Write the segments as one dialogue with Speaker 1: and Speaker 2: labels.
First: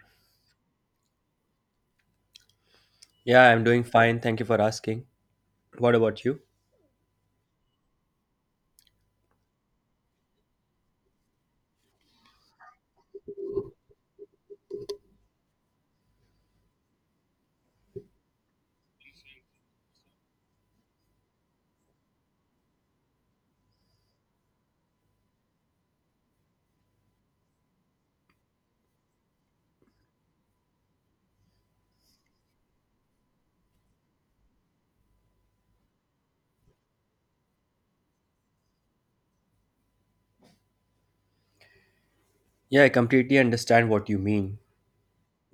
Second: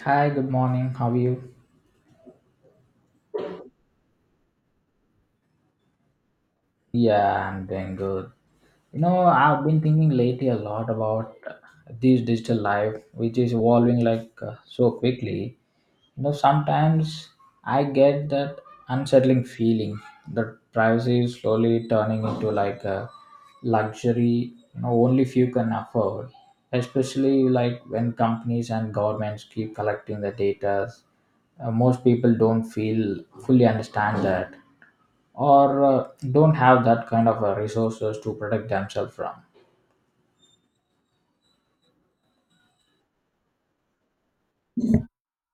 Speaker 1: Hi, good morning. How are you?
Speaker 2: Yeah, I'm doing fine. Thank you for asking. What about you?
Speaker 1: Yeah, I'm doing good. You know, I've been thinking lately a lot about this digital life, which is evolving like so quickly. You know, sometimes I get that unsettling feeling that privacy is slowly turning into like a luxury, you know, only few can afford, especially like when companies and governments keep collecting the data. Most people don't feel fully understand that. Or don't have that kind of resources to protect themselves from.
Speaker 2: Yeah, I completely understand what you mean,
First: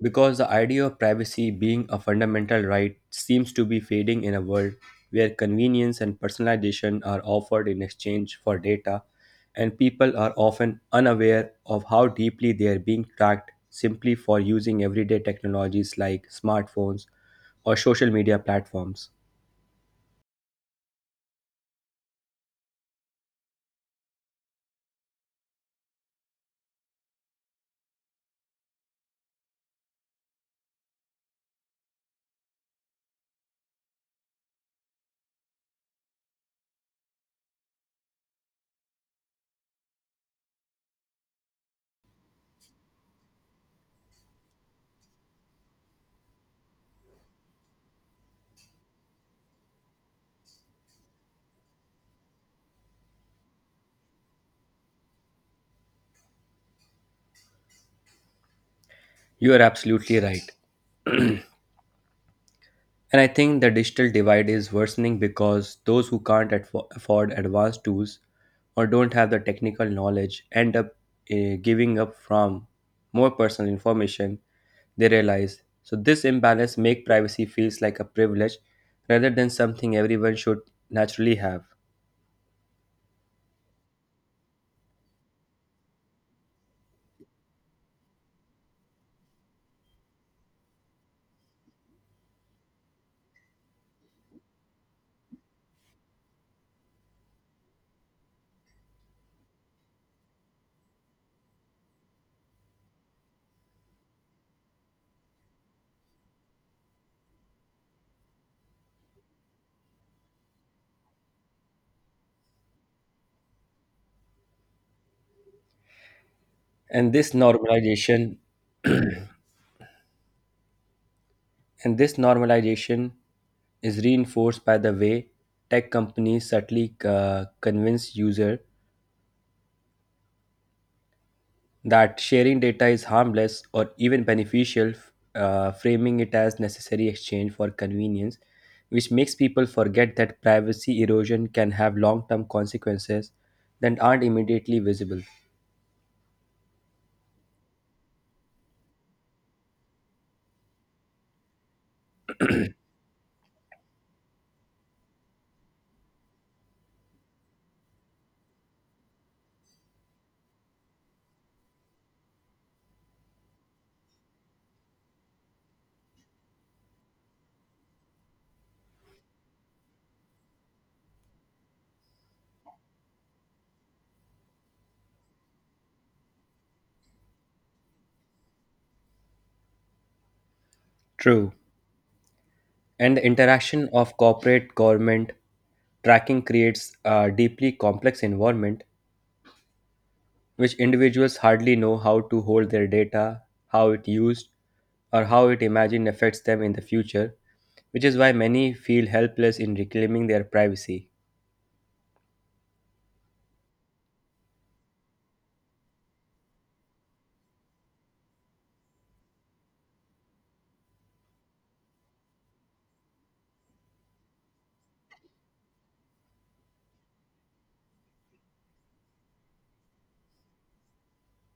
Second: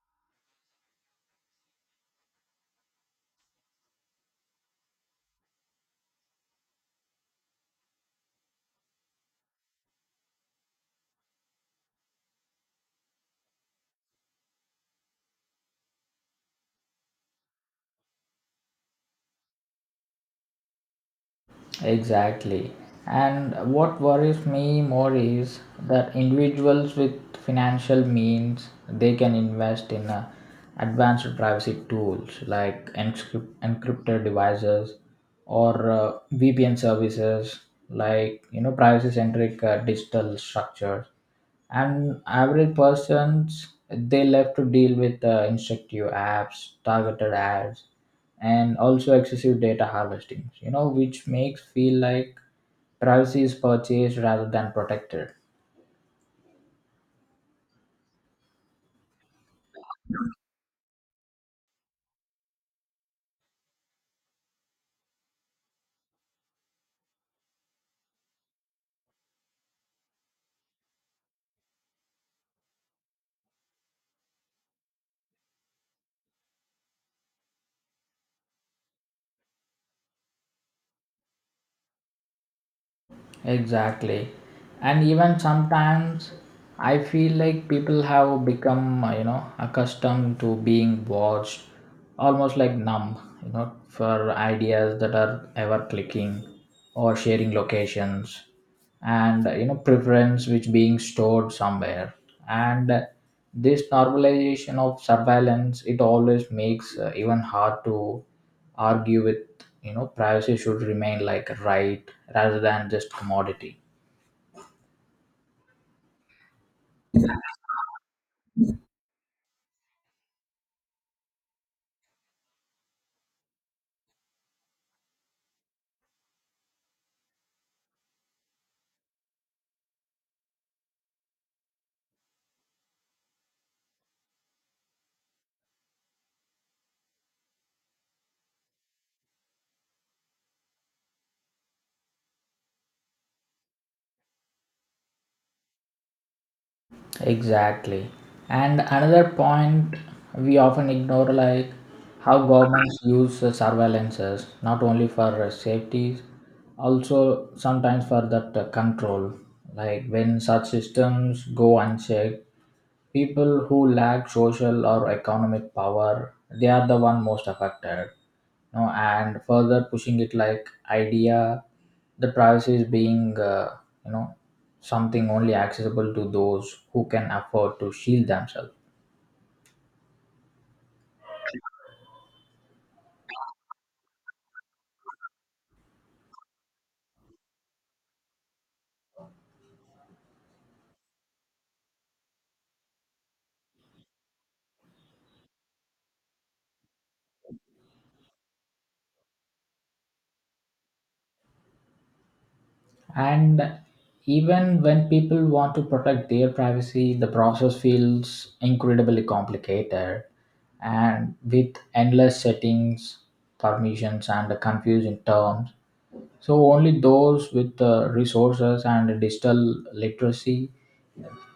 Speaker 2: because the idea of privacy being a fundamental right seems to be fading in a world where convenience and personalization are offered in exchange for data, and people are often unaware of how deeply they are being tracked simply for using everyday technologies like smartphones or social media platforms.
Speaker 1: Exactly. And what worries me more is that individuals with financial means they can invest in advanced privacy tools like encrypted devices or VPN services, like privacy centric digital structures, and average persons they left to deal with instructive apps, targeted ads, and also excessive data harvesting, which makes feel like privacy is purchased rather than protected.
Speaker 2: You are absolutely right. And I think the digital divide is worsening because those who can't afford advanced tools or don't have the technical knowledge end up giving up from more personal information they realize. So this imbalance make privacy feels like a privilege rather than something everyone should naturally have.
Speaker 1: Exactly. And even sometimes I feel like people have become, accustomed to being watched, almost like numb, for ideas that are ever clicking or sharing locations, and preference which being stored somewhere. And this normalization of surveillance it always makes even hard to argue with, privacy should remain like a right rather than just commodity.
Speaker 2: And this normalization And this normalization is reinforced by the way tech companies subtly convince users that sharing data is harmless or even beneficial, framing it as necessary exchange for convenience, which makes people forget that privacy erosion can have long term consequences that aren't immediately visible.
Speaker 1: Exactly. And another point we often ignore, like how governments use the surveillances not only for safety, also sometimes for that control. Like when such systems go unchecked, people who lack social or economic power, they are the one most affected know, and further pushing it like idea the privacy is being you know something only accessible to those who can afford to shield themselves.
Speaker 2: True. And the interaction of corporate government tracking creates a deeply complex environment which individuals hardly know how to hold their data, how it used, or how it imagine affects them in the future, which is why many feel helpless in reclaiming their privacy.
Speaker 1: And even when people want to protect their privacy, the process feels incredibly complicated, and with endless settings, permissions, and confusing terms, so only those with the resources and digital literacy,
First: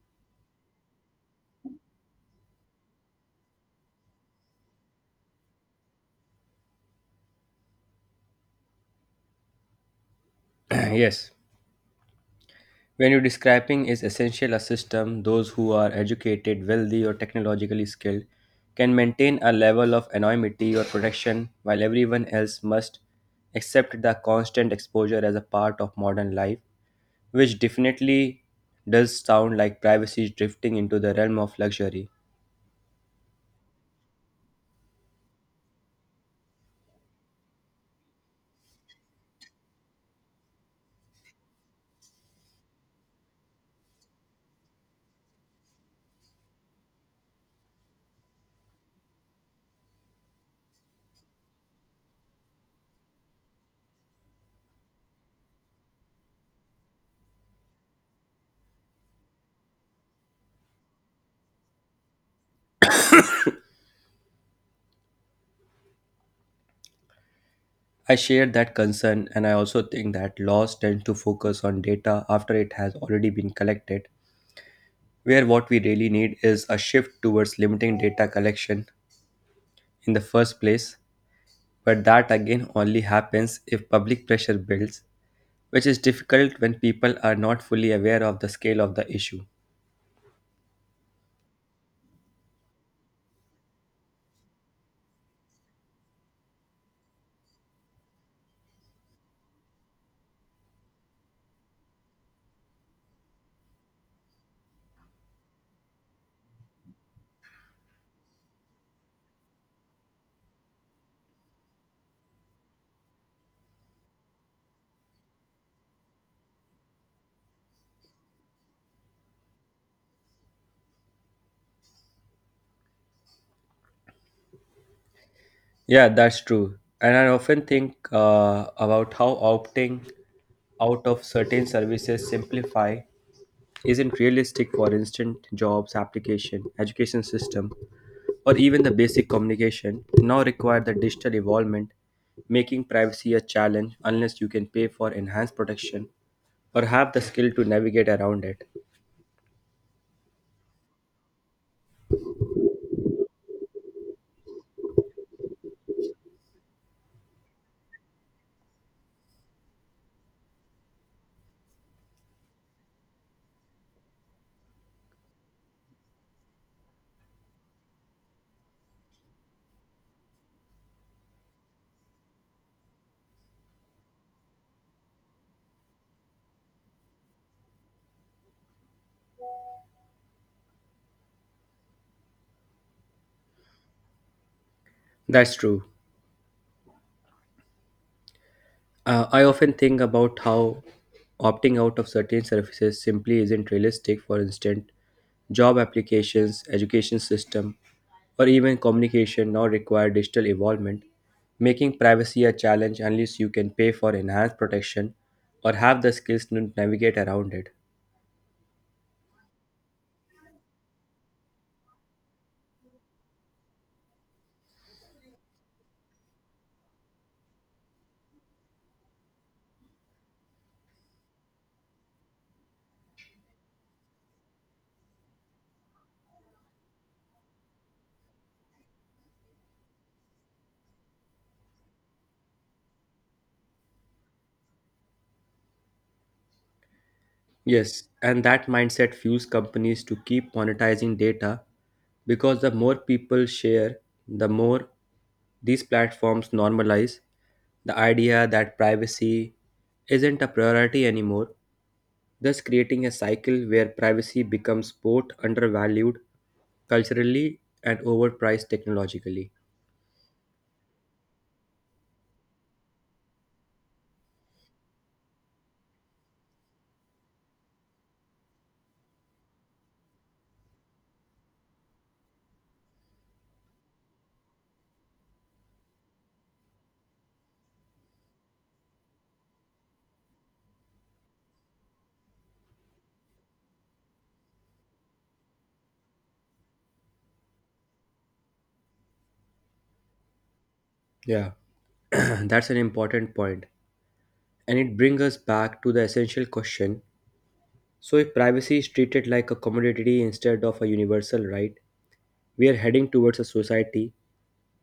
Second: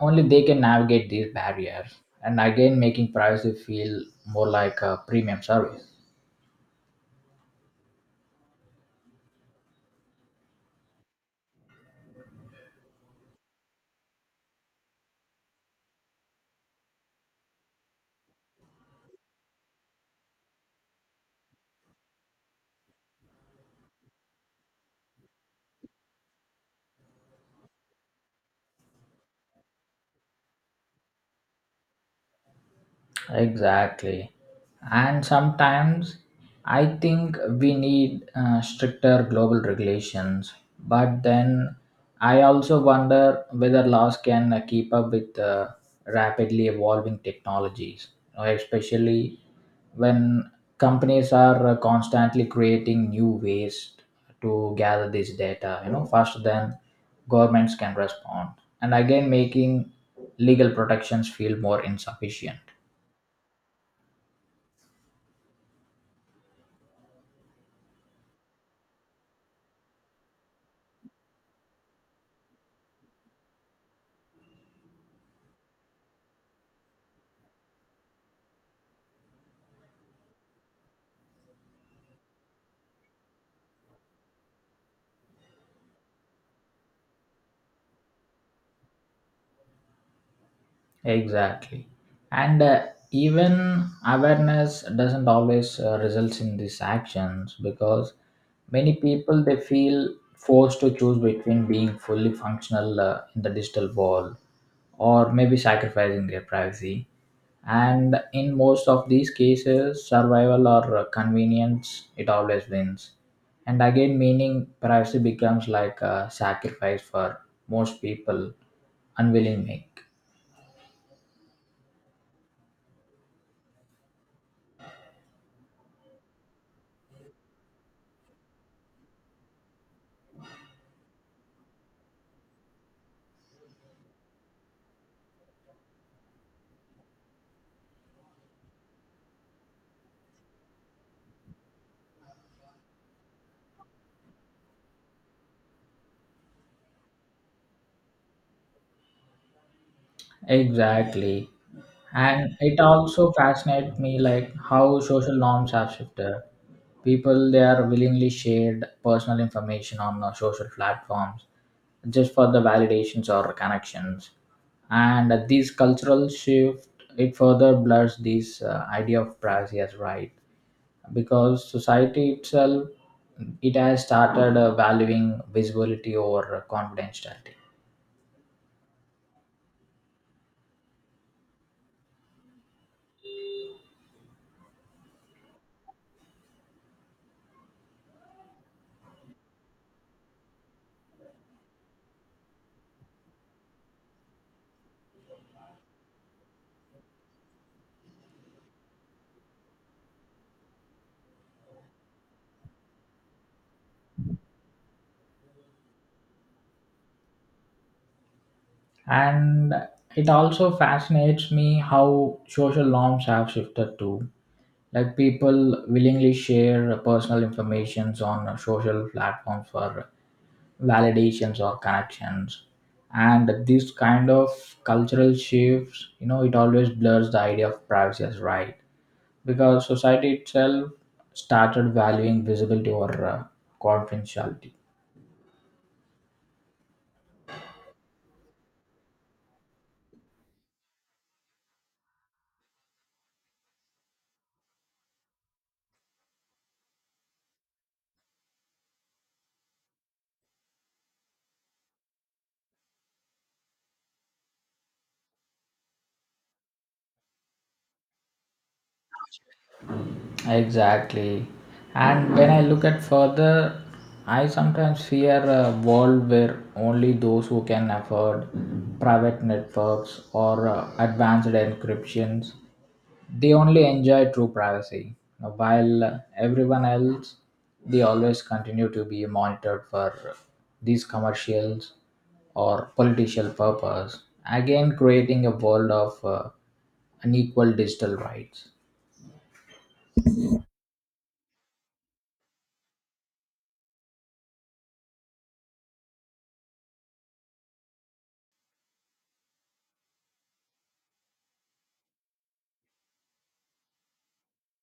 Speaker 1: only they can navigate these barriers, and again making privacy feel more like a premium service.
Speaker 2: Yes, when you are describing is essential a system, those who are educated, wealthy, or technologically skilled can maintain a level of anonymity or protection while everyone else must accept the constant exposure as a part of modern life, which definitely does sound like privacy drifting into the realm of luxury.
Speaker 1: Exactly. And sometimes I think we need stricter global regulations. But then I also wonder whether laws can keep up with rapidly evolving technologies, especially when companies are constantly creating new ways to gather this data, faster than governments can respond. And again, making legal protections feel more insufficient.
Speaker 2: I share that concern, and I also think that laws tend to focus on data after it has already been collected, where what we really need is a shift towards limiting data collection in the first place, but that again only happens if public pressure builds, which is difficult when people are not fully aware of the scale of the issue.
Speaker 1: Exactly. And even awareness doesn't always results in these actions, because many people they feel forced to choose between being fully functional in the digital world, or maybe sacrificing their privacy. And in most of these cases, survival or convenience, it always wins. And again, meaning privacy becomes like a sacrifice for most people unwillingly.
Speaker 2: Yeah, that's true. And I often think about how opting out of certain services simplify isn't realistic for instant jobs, application, education system, or even the basic communication now require the digital involvement, making privacy a challenge unless you can pay for enhanced protection or have the skill to navigate around it.
Speaker 1: Exactly. And it also fascinates me, like how social norms have shifted. People they are willingly shared personal information on social platforms just for the validations or connections. And this cultural shift it further blurs this idea of privacy as right, because society itself it has started valuing visibility over confidentiality.
Speaker 2: That's true. I often think about how opting out of certain services simply isn't realistic. For instance, job applications, education system, or even communication now require digital involvement, making privacy a challenge unless you can pay for enhanced protection or have the skills to navigate around it.
Speaker 1: And it also fascinates me how social norms have shifted too, like people willingly share personal informations on social platforms for validations or connections. And this kind of cultural shifts, it always blurs the idea of privacy as right, because society itself started valuing visibility over confidentiality.
Speaker 2: Yes, and that mindset fuels companies to keep monetizing data because the more people share, the more these platforms normalize the idea that privacy isn't a priority anymore, thus creating a cycle where privacy becomes both undervalued culturally and overpriced technologically.
Speaker 1: Exactly. And when I look at further, I sometimes fear a world where only those who can afford private networks or advanced encryptions, they only enjoy true privacy now, while everyone else they always continue to be monitored for these commercials or political purpose, again creating a world of unequal digital rights.
Speaker 2: Yeah, that's an important point. And it brings us back to the essential question. So, if privacy is treated like a commodity instead of a universal right, we are heading towards a society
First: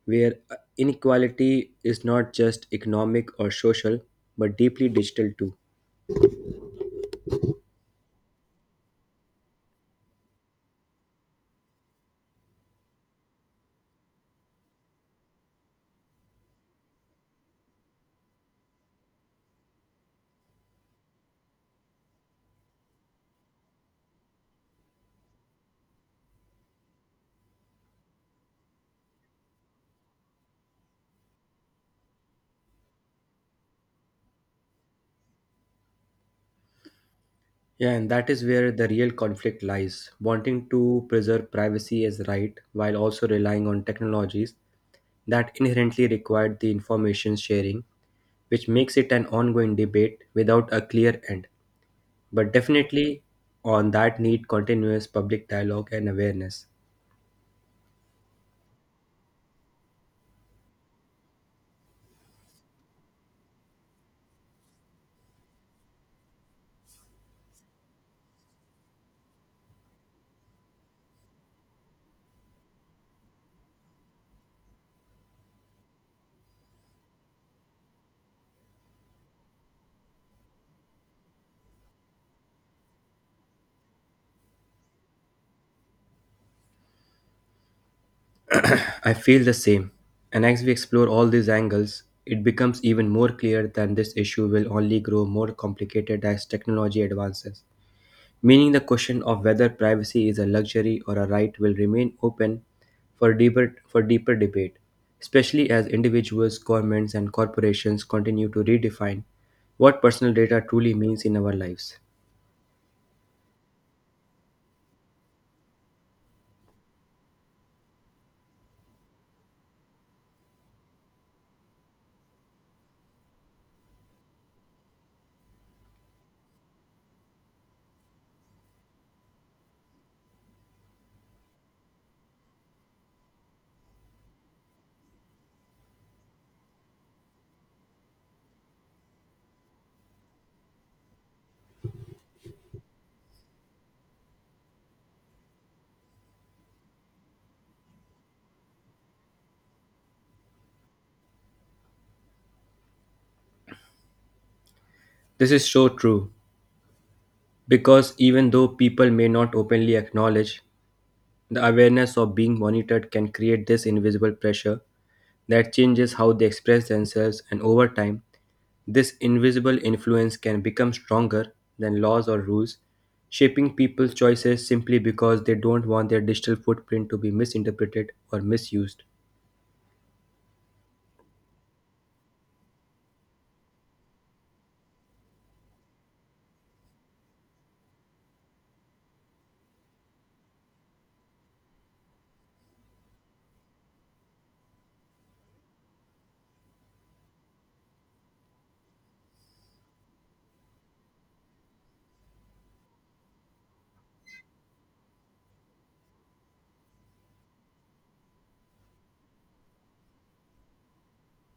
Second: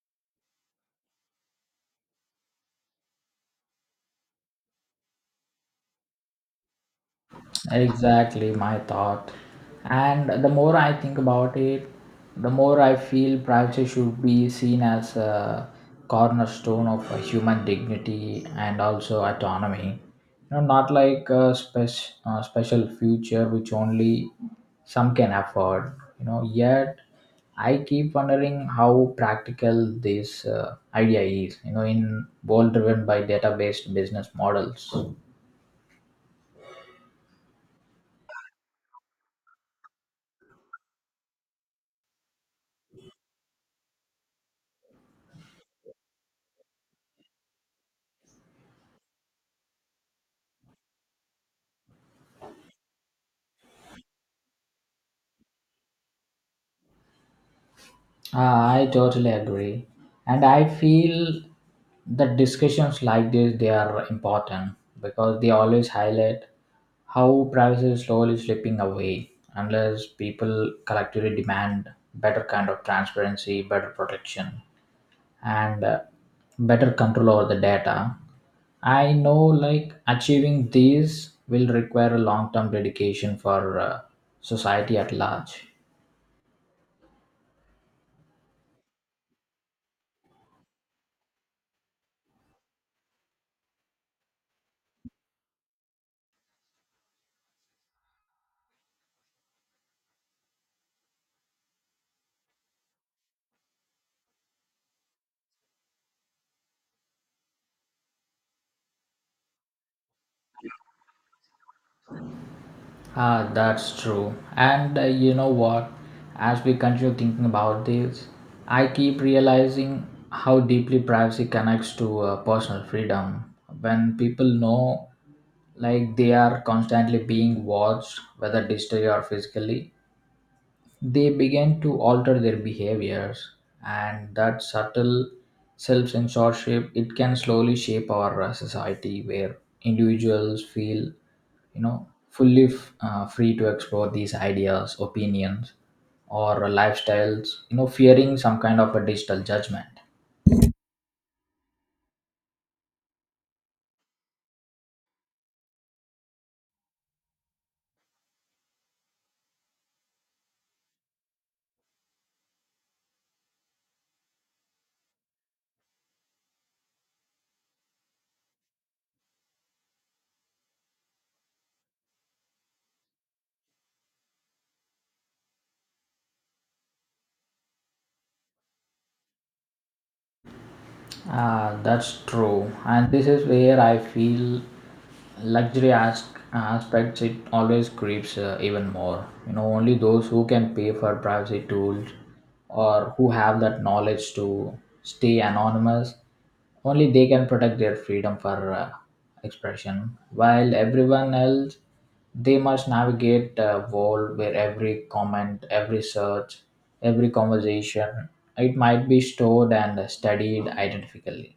Speaker 2: where inequality is not just economic or social, but deeply digital too.
Speaker 1: Exactly my thought. And the more I think about it, the more I feel privacy should be seen as a cornerstone of a human dignity and also autonomy. You know, not like a special future which only some can afford. You know, yet I keep wondering how practical this idea is. You know, in world driven by data-based business models.
Speaker 2: Yeah, and that is where the real conflict lies. Wanting to preserve privacy as right while also relying on technologies that inherently require the information sharing, which makes it an ongoing debate without a clear end. But definitely on that need continuous public dialogue and awareness.
Speaker 1: Ah, I totally agree. And I feel that discussions like this they are important, because they always highlight how privacy is slowly slipping away unless people collectively demand better kind of transparency, better protection, and better control over the data. I know like achieving these will require a long-term dedication for society at large.
Speaker 2: I feel the same. And as we explore all these angles, it becomes even more clear that this issue will only grow more complicated as technology advances. Meaning, the question of whether privacy is a luxury or a right will remain open for deeper debate, especially as individuals, governments, and corporations continue to redefine what personal data truly means in our lives.
Speaker 1: Ah, that's true. And you know what? As we continue thinking about this, I keep realizing how deeply privacy connects to personal freedom. When people know like they are constantly being watched, whether digitally or physically, they began to alter their behaviors. And that subtle self-censorship it can slowly shape our society, where individuals feel fully free to explore these ideas, opinions, or lifestyles, fearing some kind of a digital judgment.
Speaker 2: This is so true. Because even though people may not openly acknowledge, the awareness of being monitored can create this invisible pressure that changes how they express themselves, and over time, this invisible influence can become stronger than laws or rules, shaping people's choices simply because they don't want their digital footprint to be misinterpreted or misused.
Speaker 1: Ah, that's true. And this is where I feel luxury aspects it always creeps even more. You know, only those who can pay for privacy tools, or who have that knowledge to stay anonymous, only they can protect their freedom for expression, while everyone else they must navigate a world where every comment, every search, every conversation, it might be stored and studied identically.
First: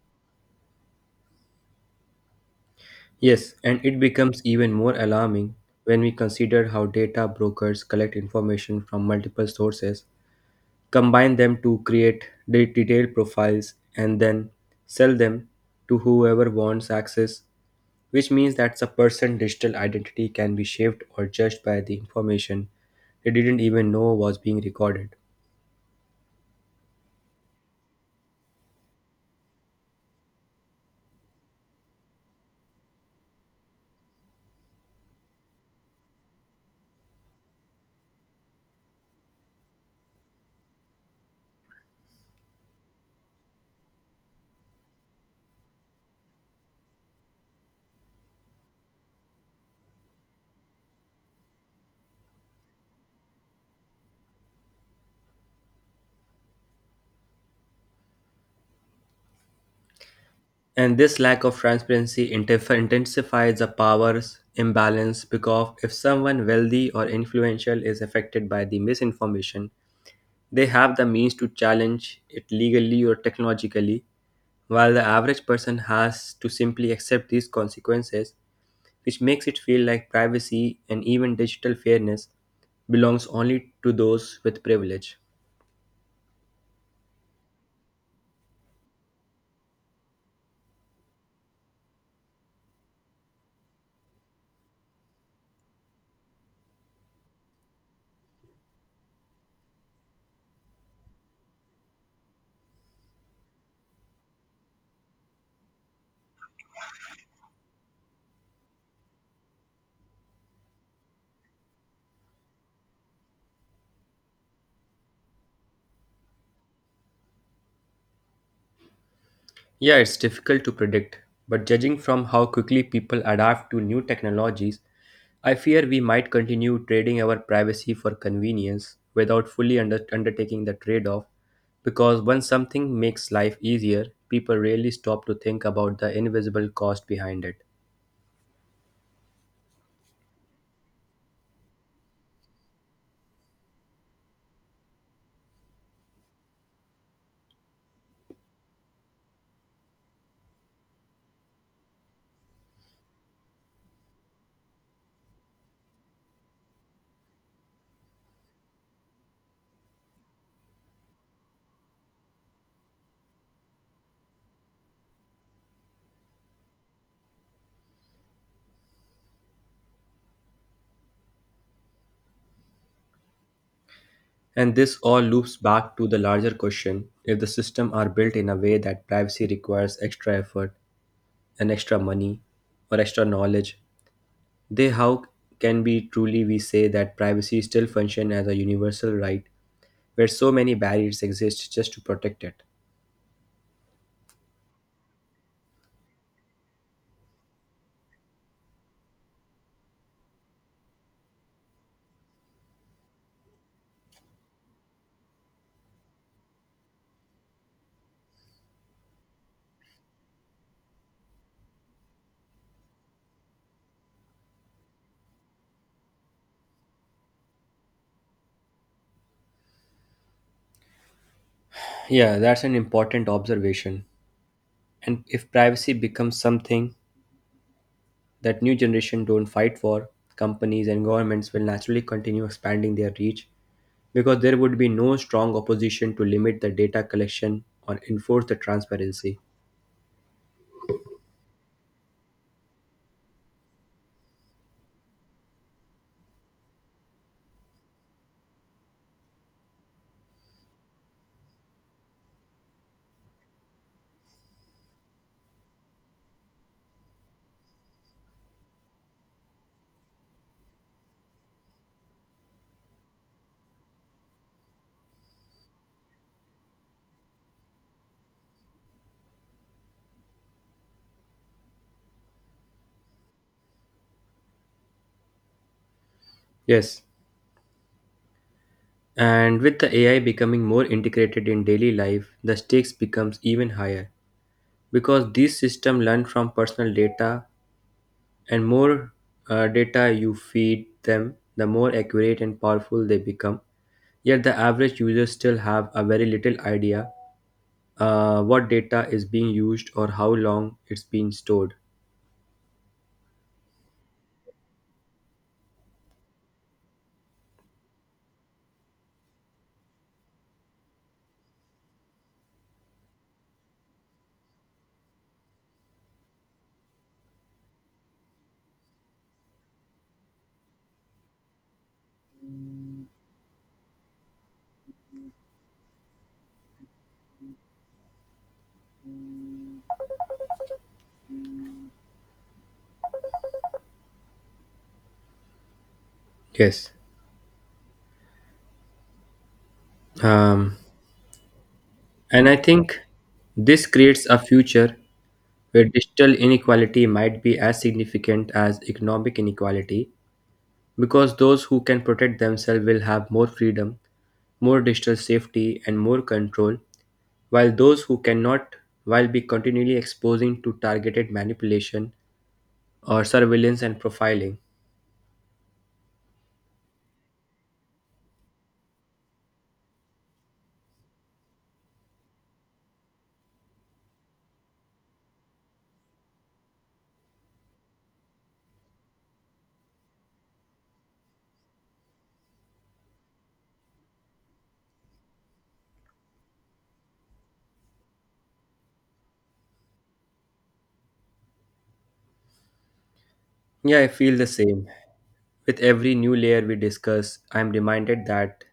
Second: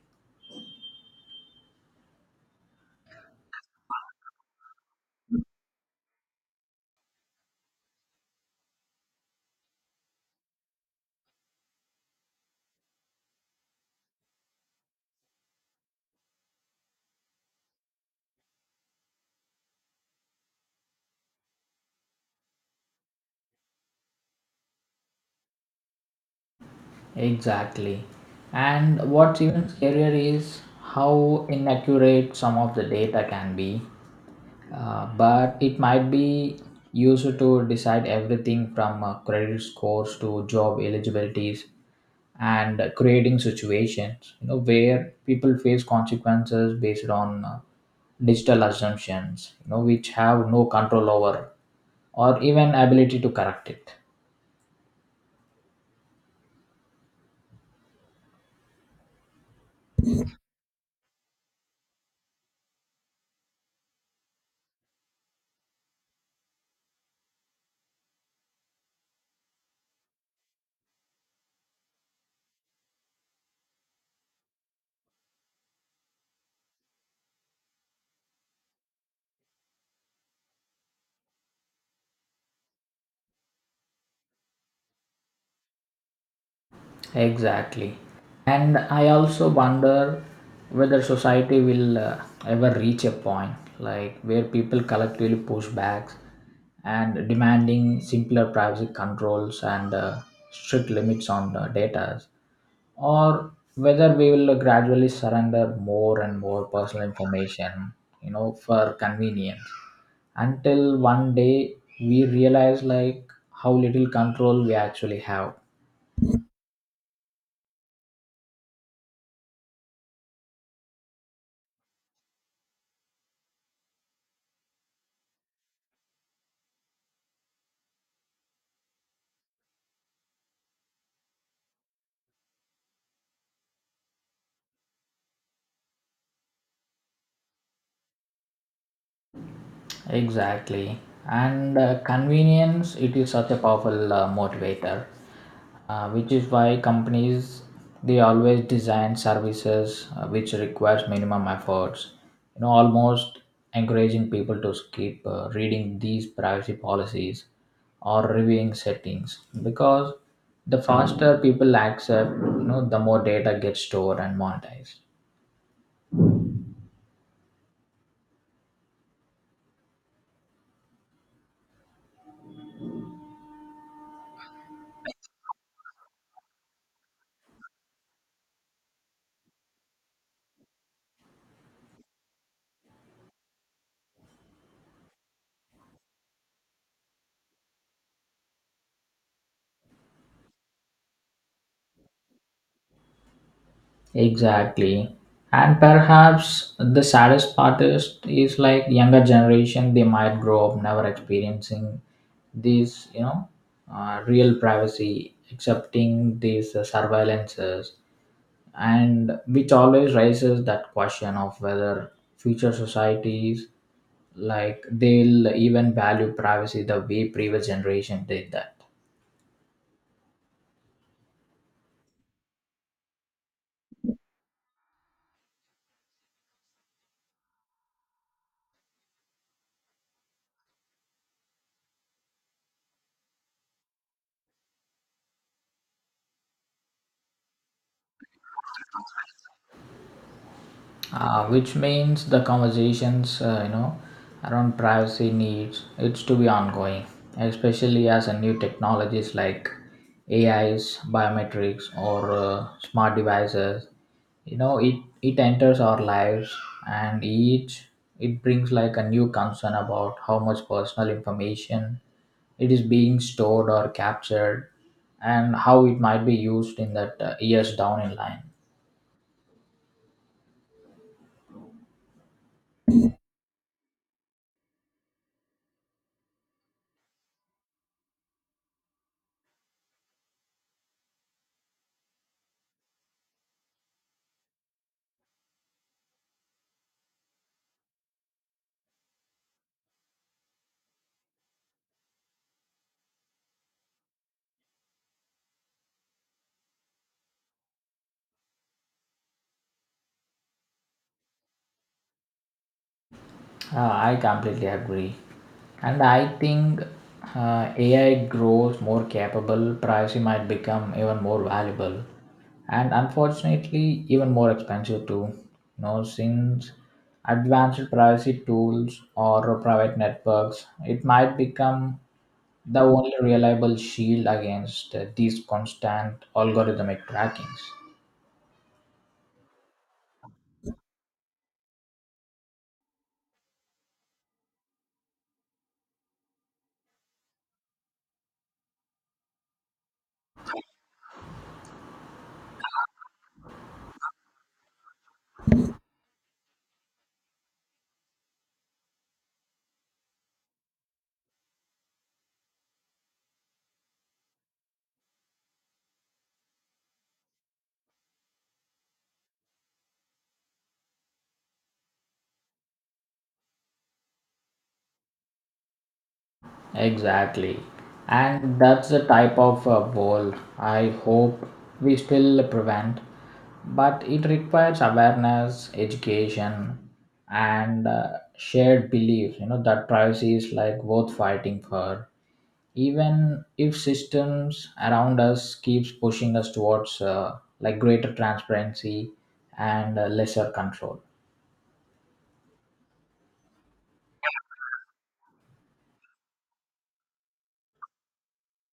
Speaker 2: Yes, and it becomes even more alarming when we consider how data brokers collect information from multiple sources, combine them to create detailed profiles, and then sell them to whoever wants access, which means that a person's digital identity can be shaped or judged by the information they didn't even know was being recorded.
Speaker 1: Exactly. And what's even scarier is how inaccurate some of the data can be. But it might be used to decide everything from credit scores to job eligibilities, and creating situations where people face consequences based on digital assumptions, which have no control over, or even ability to correct it.
Speaker 2: And this lack of transparency intensifies the powers imbalance, because if someone wealthy or influential is affected by the misinformation, they have the means to challenge it legally or technologically, while the average person has to simply accept these consequences, which makes it feel like privacy and even digital fairness belongs only to those with privilege.
Speaker 1: Exactly. And I also wonder whether society will ever reach a point, like where people collectively push back and demanding simpler privacy controls and strict limits on the data, or whether we will gradually surrender more and more personal information, for convenience, until one day we realize like how little control we actually have.
Speaker 2: Yeah, it's difficult to predict, but judging from how quickly people adapt to new technologies, I fear we might continue trading our privacy for convenience without fully undertaking the trade off, because once something makes life easier, people rarely stop to think about the invisible cost behind it.
Speaker 1: Exactly. And convenience, it is such a powerful motivator, which is why companies they always design services which requires minimum efforts. You know, almost encouraging people to skip reading these privacy policies or reviewing settings, because the faster people accept, the more data gets stored and monetized.
Speaker 2: And this all loops back to the larger question. If the system are built in a way that privacy requires extra effort and extra money or extra knowledge, they how can be truly we say that privacy still function as a universal right where so many barriers exist just to protect it.
Speaker 1: Exactly. And perhaps the saddest part is like younger generation, they might grow up never experiencing these, real privacy, accepting these surveillances, and which always raises that question of whether future societies, like they'll even value privacy the way previous generation did that.
Speaker 2: Yeah, that's an important observation. And if privacy becomes something that new generation don't fight for, companies and governments will naturally continue expanding their reach because there would be no strong opposition to limit the data collection or enforce the transparency.
Speaker 1: Which means the conversations around privacy needs it's to be ongoing, especially as a new technologies like ais, biometrics, or smart devices, you know it it enters our lives, and each it brings like a new concern about how much personal information it is being stored or captured, and how it might be used in that years down in line.
Speaker 2: Yes. And with the AI becoming more integrated in daily life, the stakes becomes even higher because these systems learn from personal data, and more data you feed them, the more accurate and powerful they become, yet the average user still have a very little idea what data is being used or how long it's been stored.
Speaker 1: I completely agree. And I think AI grows more capable, privacy might become even more valuable. And unfortunately, even more expensive too. You know, since advanced privacy tools or private networks, it might become the only reliable shield against these constant algorithmic trackings.
Speaker 2: Yes. um, and I think this creates a future where digital inequality might be as significant as economic inequality because those who can protect themselves will have more freedom, more digital safety, and more control, while those who cannot will be continually exposing to targeted manipulation or surveillance and profiling.
Speaker 1: Exactly. And that's the type of bowl I hope we still prevent. But it requires awareness, education, and shared belief, that privacy is like worth fighting for. Even if systems around us keeps pushing us towards like greater transparency and lesser control.
Speaker 2: Yeah, I feel the same. With every new layer we discuss, I am reminded that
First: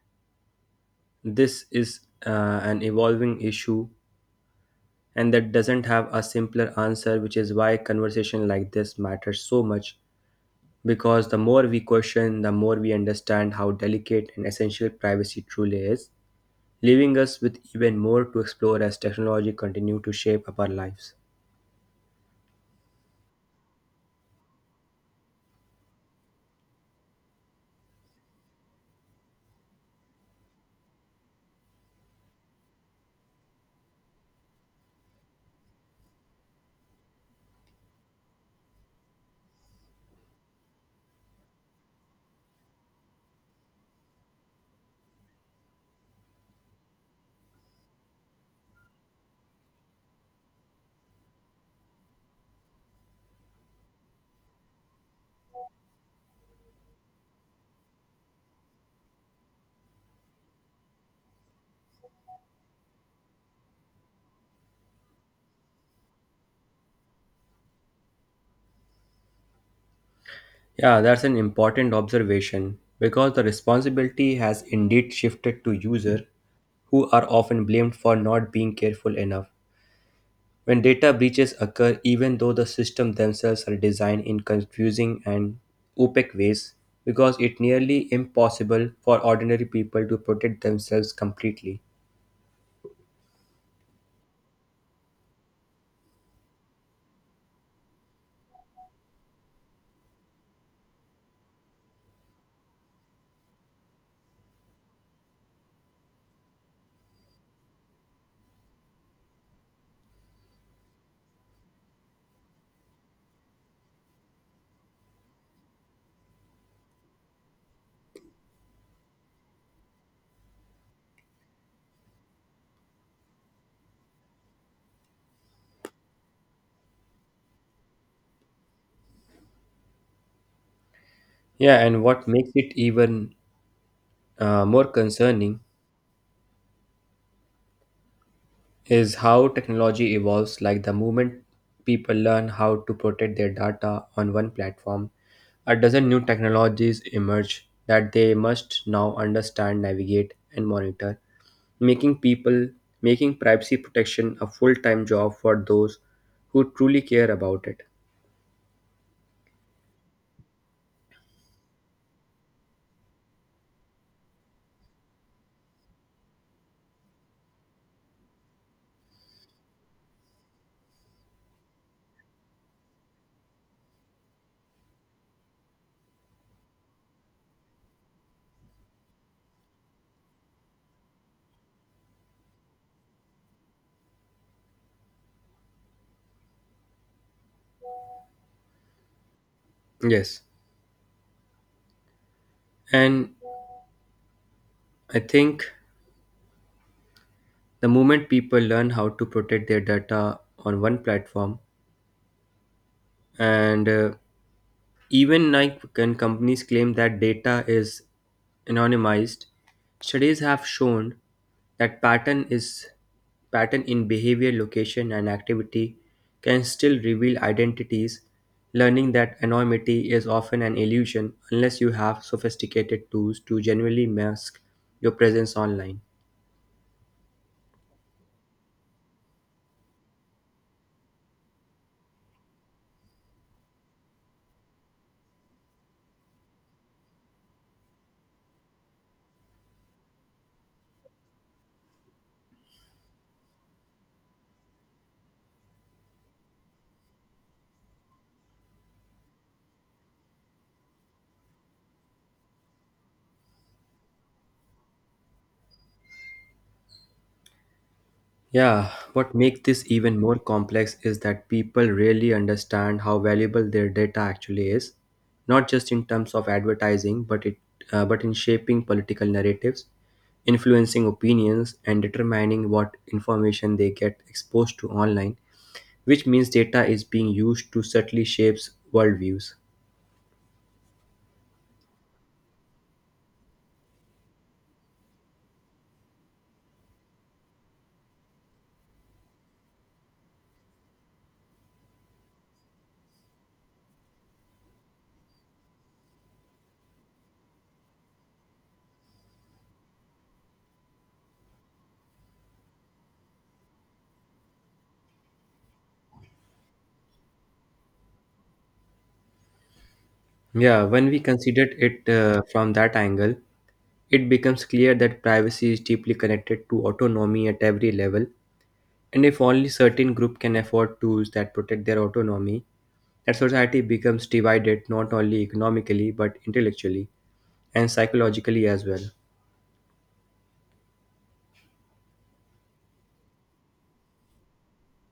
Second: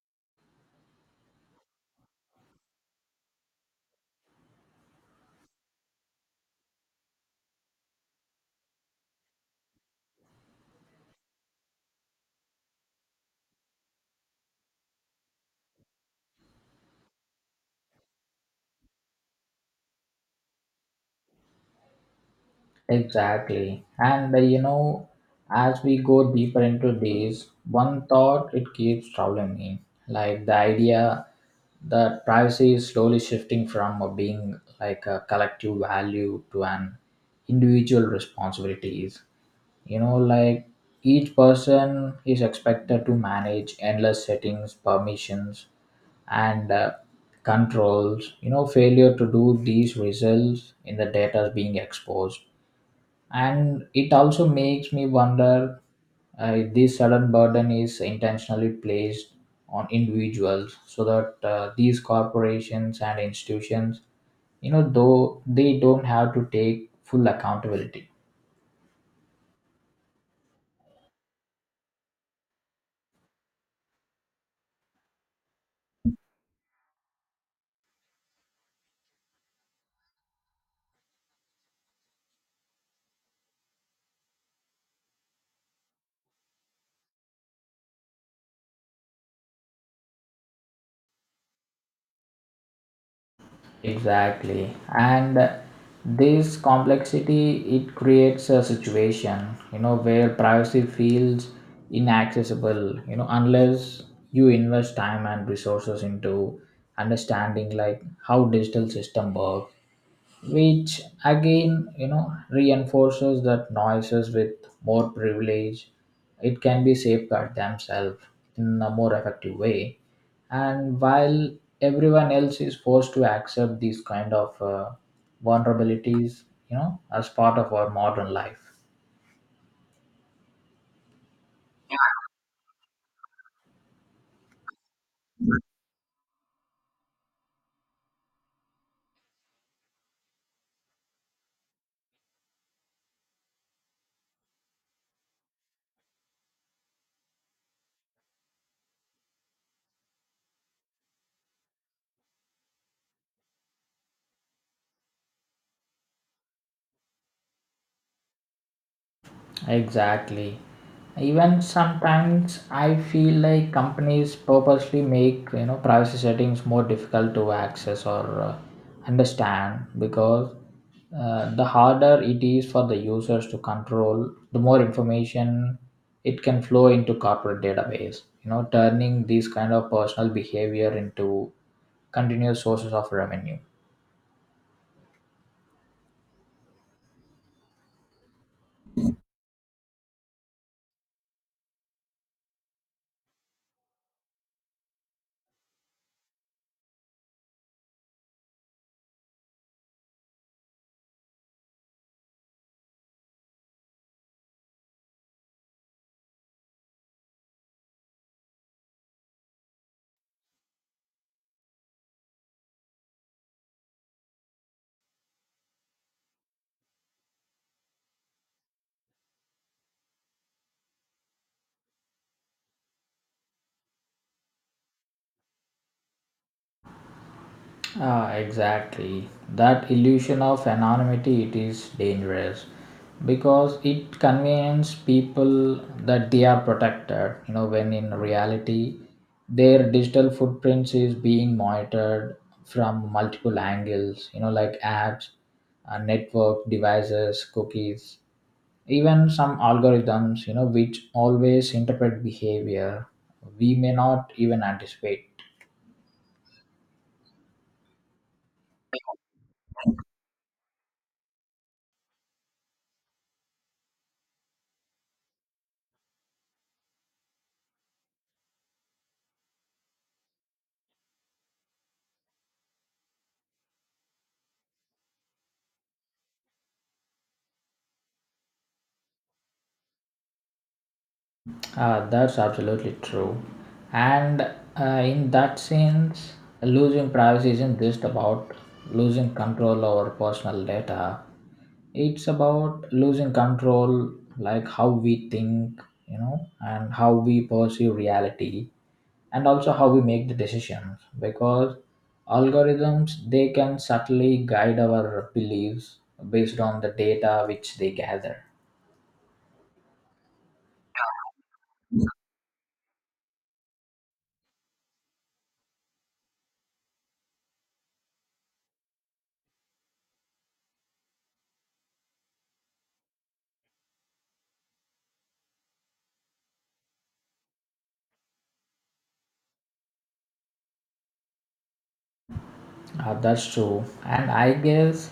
Speaker 2: this is an evolving issue and that doesn't have a simpler answer, which is why conversation like this matters so much. Because the more we question, the more we understand how delicate and essential privacy truly is, leaving us with even more to explore as technology continues to shape up our lives.
Speaker 1: Exactly. As we go deeper into this, one thought it keeps troubling me, like the idea that privacy is slowly shifting from being like a collective value to an individual responsibilities. You know, like each person is expected to manage endless settings, permissions, and controls. You know, failure to do these results in the data being exposed, and it also makes me wonder if this sudden burden is intentionally placed on individuals so that these corporations and institutions, though they don't have to take full accountability.
Speaker 2: Yeah, that's an important observation, because the responsibility has indeed shifted to users, who are often blamed for not being careful enough. When data breaches occur, even though the systems themselves are designed in confusing and opaque ways, because it's nearly impossible for ordinary people to protect themselves completely.
Speaker 1: Exactly. And this complexity it creates a situation, where privacy feels inaccessible, unless you invest time and resources into understanding like how digital system work, which again reinforces that noises with more privilege, it can be safeguard themselves in a more effective way, and while everyone else is forced to accept these kind of vulnerabilities, as part of our modern life.
Speaker 2: Yeah, and what makes it even more concerning is how technology evolves. Like the moment people learn how to protect their data on one platform, a dozen new technologies emerge that they must now understand, navigate, and monitor, making people making privacy protection a full-time job for those who truly care about it.
Speaker 1: Exactly. Even sometimes I feel like companies purposely make privacy settings more difficult to access or understand, because the harder it is for the users to control, the more information it can flow into corporate database. You know, turning these kind of personal behavior into continuous sources of revenue.
Speaker 2: Yes, and I think the moment people learn how to protect their data on one platform, and even Nike and companies claim that data is anonymized. Studies have shown that pattern in behavior, location, and activity can still reveal identities. Learning that anonymity is often an illusion unless you have sophisticated tools to genuinely mask your presence online.
Speaker 1: Ah, exactly. That illusion of anonymity it is dangerous, because it convinces people that they are protected, when in reality their digital footprints is being monitored from multiple angles, like apps, network devices, cookies, even some algorithms, which always interpret behavior we may not even anticipate.
Speaker 2: Yeah, what makes this even more complex is that people really understand how valuable their data actually is, not just in terms of advertising, but in shaping political narratives, influencing opinions, and determining what information they get exposed to online, which means data is being used to subtly shapes worldviews.
Speaker 1: That's absolutely true. And in that sense, losing privacy isn't just about losing control over personal data. It's about losing control, like how we think, and how we perceive reality, and also how we make the decisions. Because algorithms, they can subtly guide our beliefs based on the data which they gather.
Speaker 2: Yeah, when we considered it from that angle, it becomes clear that privacy is deeply connected to autonomy at every level. And if only certain group can afford tools that protect their autonomy, that society becomes divided not only economically but intellectually and psychologically as well.
Speaker 1: That's true, and I guess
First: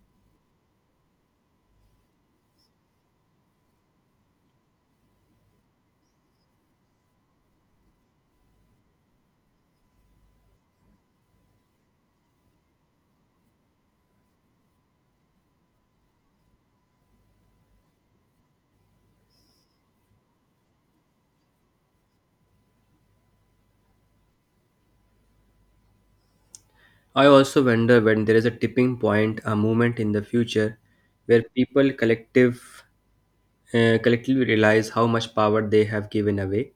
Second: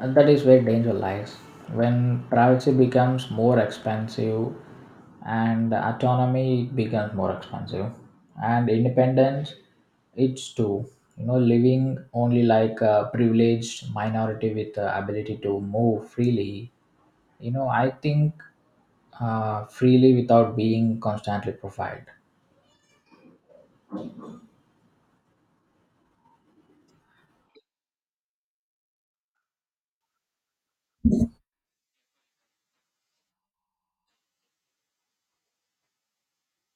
Speaker 1: that is where danger lies. When privacy becomes more expensive, and autonomy becomes more expensive, and independence, it's too. You know, living only like a privileged minority with the ability to move freely. You know, I think freely without being constantly profiled.
Speaker 2: I also wonder when there is a tipping point, a moment in the future where people collectively realize how much power they have given away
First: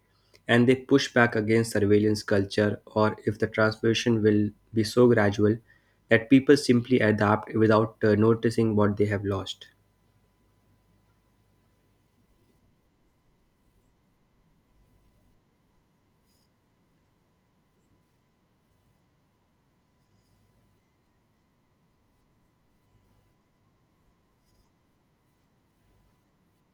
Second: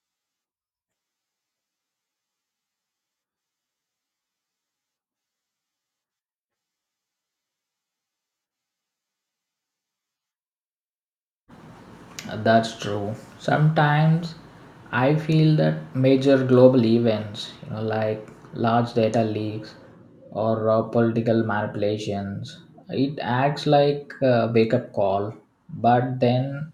Speaker 2: and they push back against surveillance culture, or if the transformation will be so gradual that people simply adapt without noticing what they have lost.
Speaker 1: That's true. Sometimes I feel that major global events, like large data leaks or political manipulations, it acts like a wake up call. But then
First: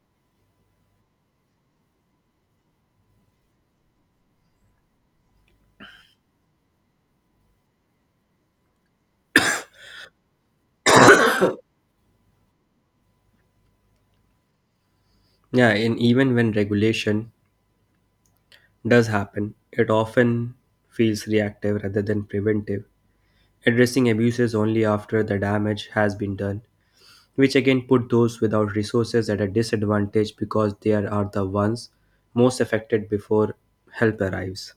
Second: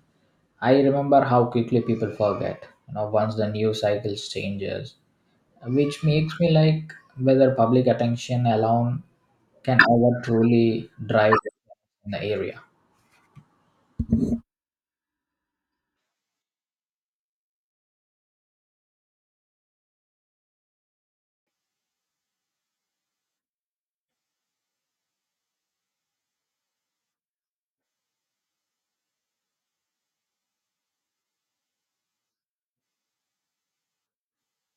Speaker 1: I remember how quickly people forget, once the news cycle changes, which makes me like whether public attention alone can ever truly drive in the area.
Speaker 2: Yeah, and even when regulation does happen, it often feels reactive rather than preventive, addressing abuses only after the damage has been done, which again put those without resources at a disadvantage because they are the ones most affected before help arrives.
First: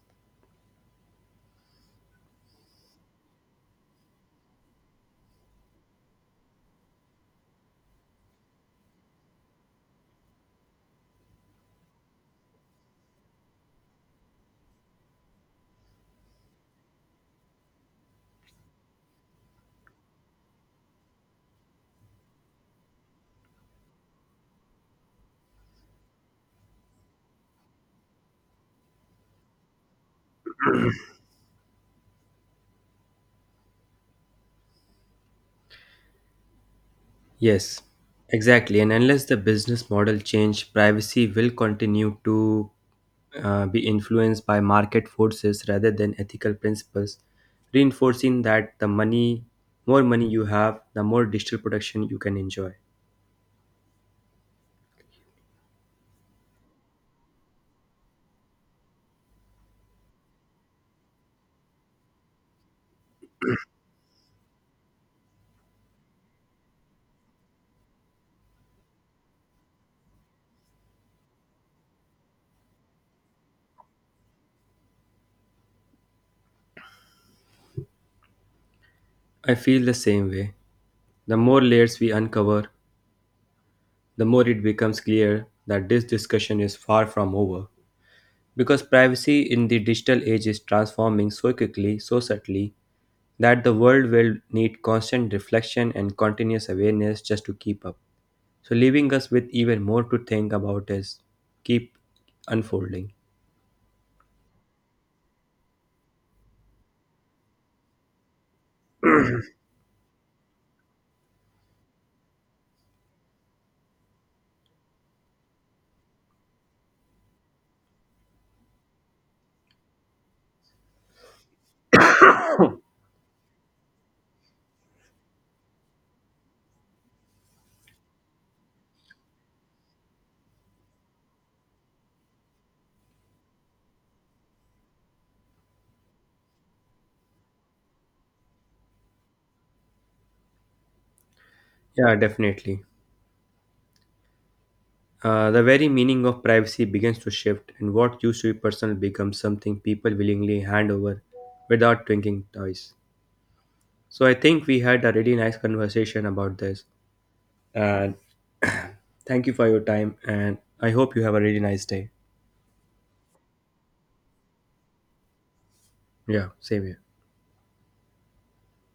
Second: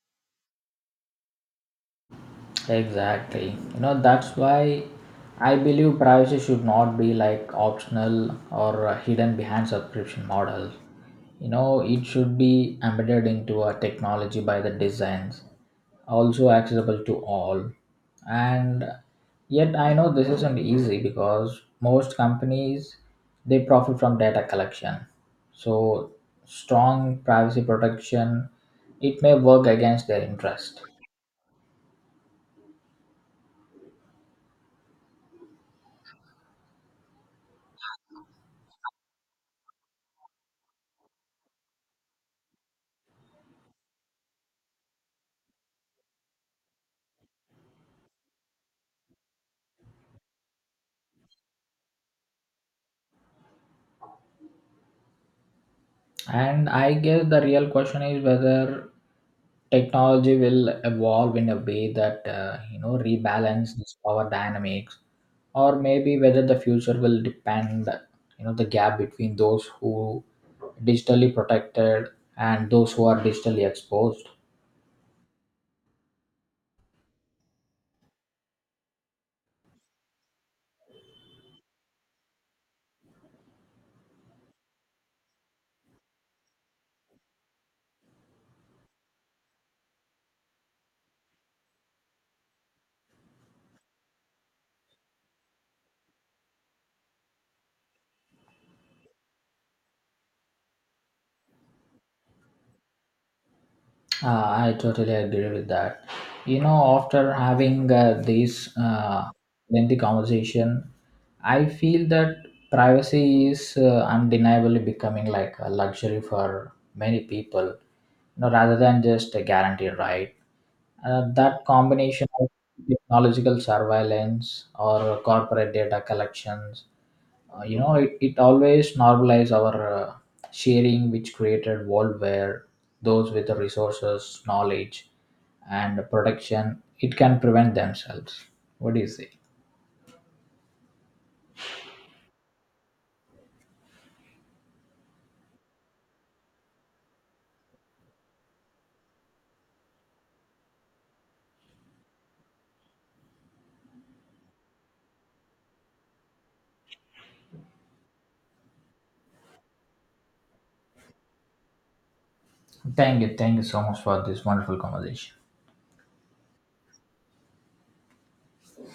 Speaker 1: Exactly. You know, that's why I believe privacy should not be like optional or hidden behind subscription models. You know, it should be embedded into a technology by the designs, also accessible to all. And yet I know this isn't easy, because most companies they profit from data collection. So strong privacy protection it may work against their interest.
Speaker 2: Yes, exactly. And unless the business model change, privacy will continue to be influenced by market forces rather than ethical principles, reinforcing that the money, more money you have, the more digital protection you can enjoy.
Speaker 1: And I guess the real question is whether technology will evolve in a way that rebalance this power dynamics, or maybe whether the future will depend the gap between those who digitally protected and those who are digitally exposed.
Speaker 2: I feel the same way. The more layers we uncover, the more it becomes clear that this discussion is far from over. Because privacy in the digital age is transforming so quickly, so subtly, that the world will need constant reflection and continuous awareness just to keep up. So, leaving us with even more to think about as keep unfolding.
Speaker 1: I totally agree with that. You know, after having this lengthy conversation, I feel that privacy is undeniably becoming like a luxury for many people, rather than just a guarantee, right? That combination of technological surveillance or corporate data collections, it always normalized our sharing, which created world where those with the resources, knowledge, and protection, it can prevent themselves. What do you say?
Speaker 2: Yeah, definitely. The very meaning of privacy begins to shift, and what used to be personal becomes something people willingly hand over without thinking twice. So, I think we had a really nice conversation about this. And thank you for your time. And I hope you have a really nice day.
Speaker 1: Thank you, thank you so much for this wonderful conversation.
Speaker 2: Yeah, same here.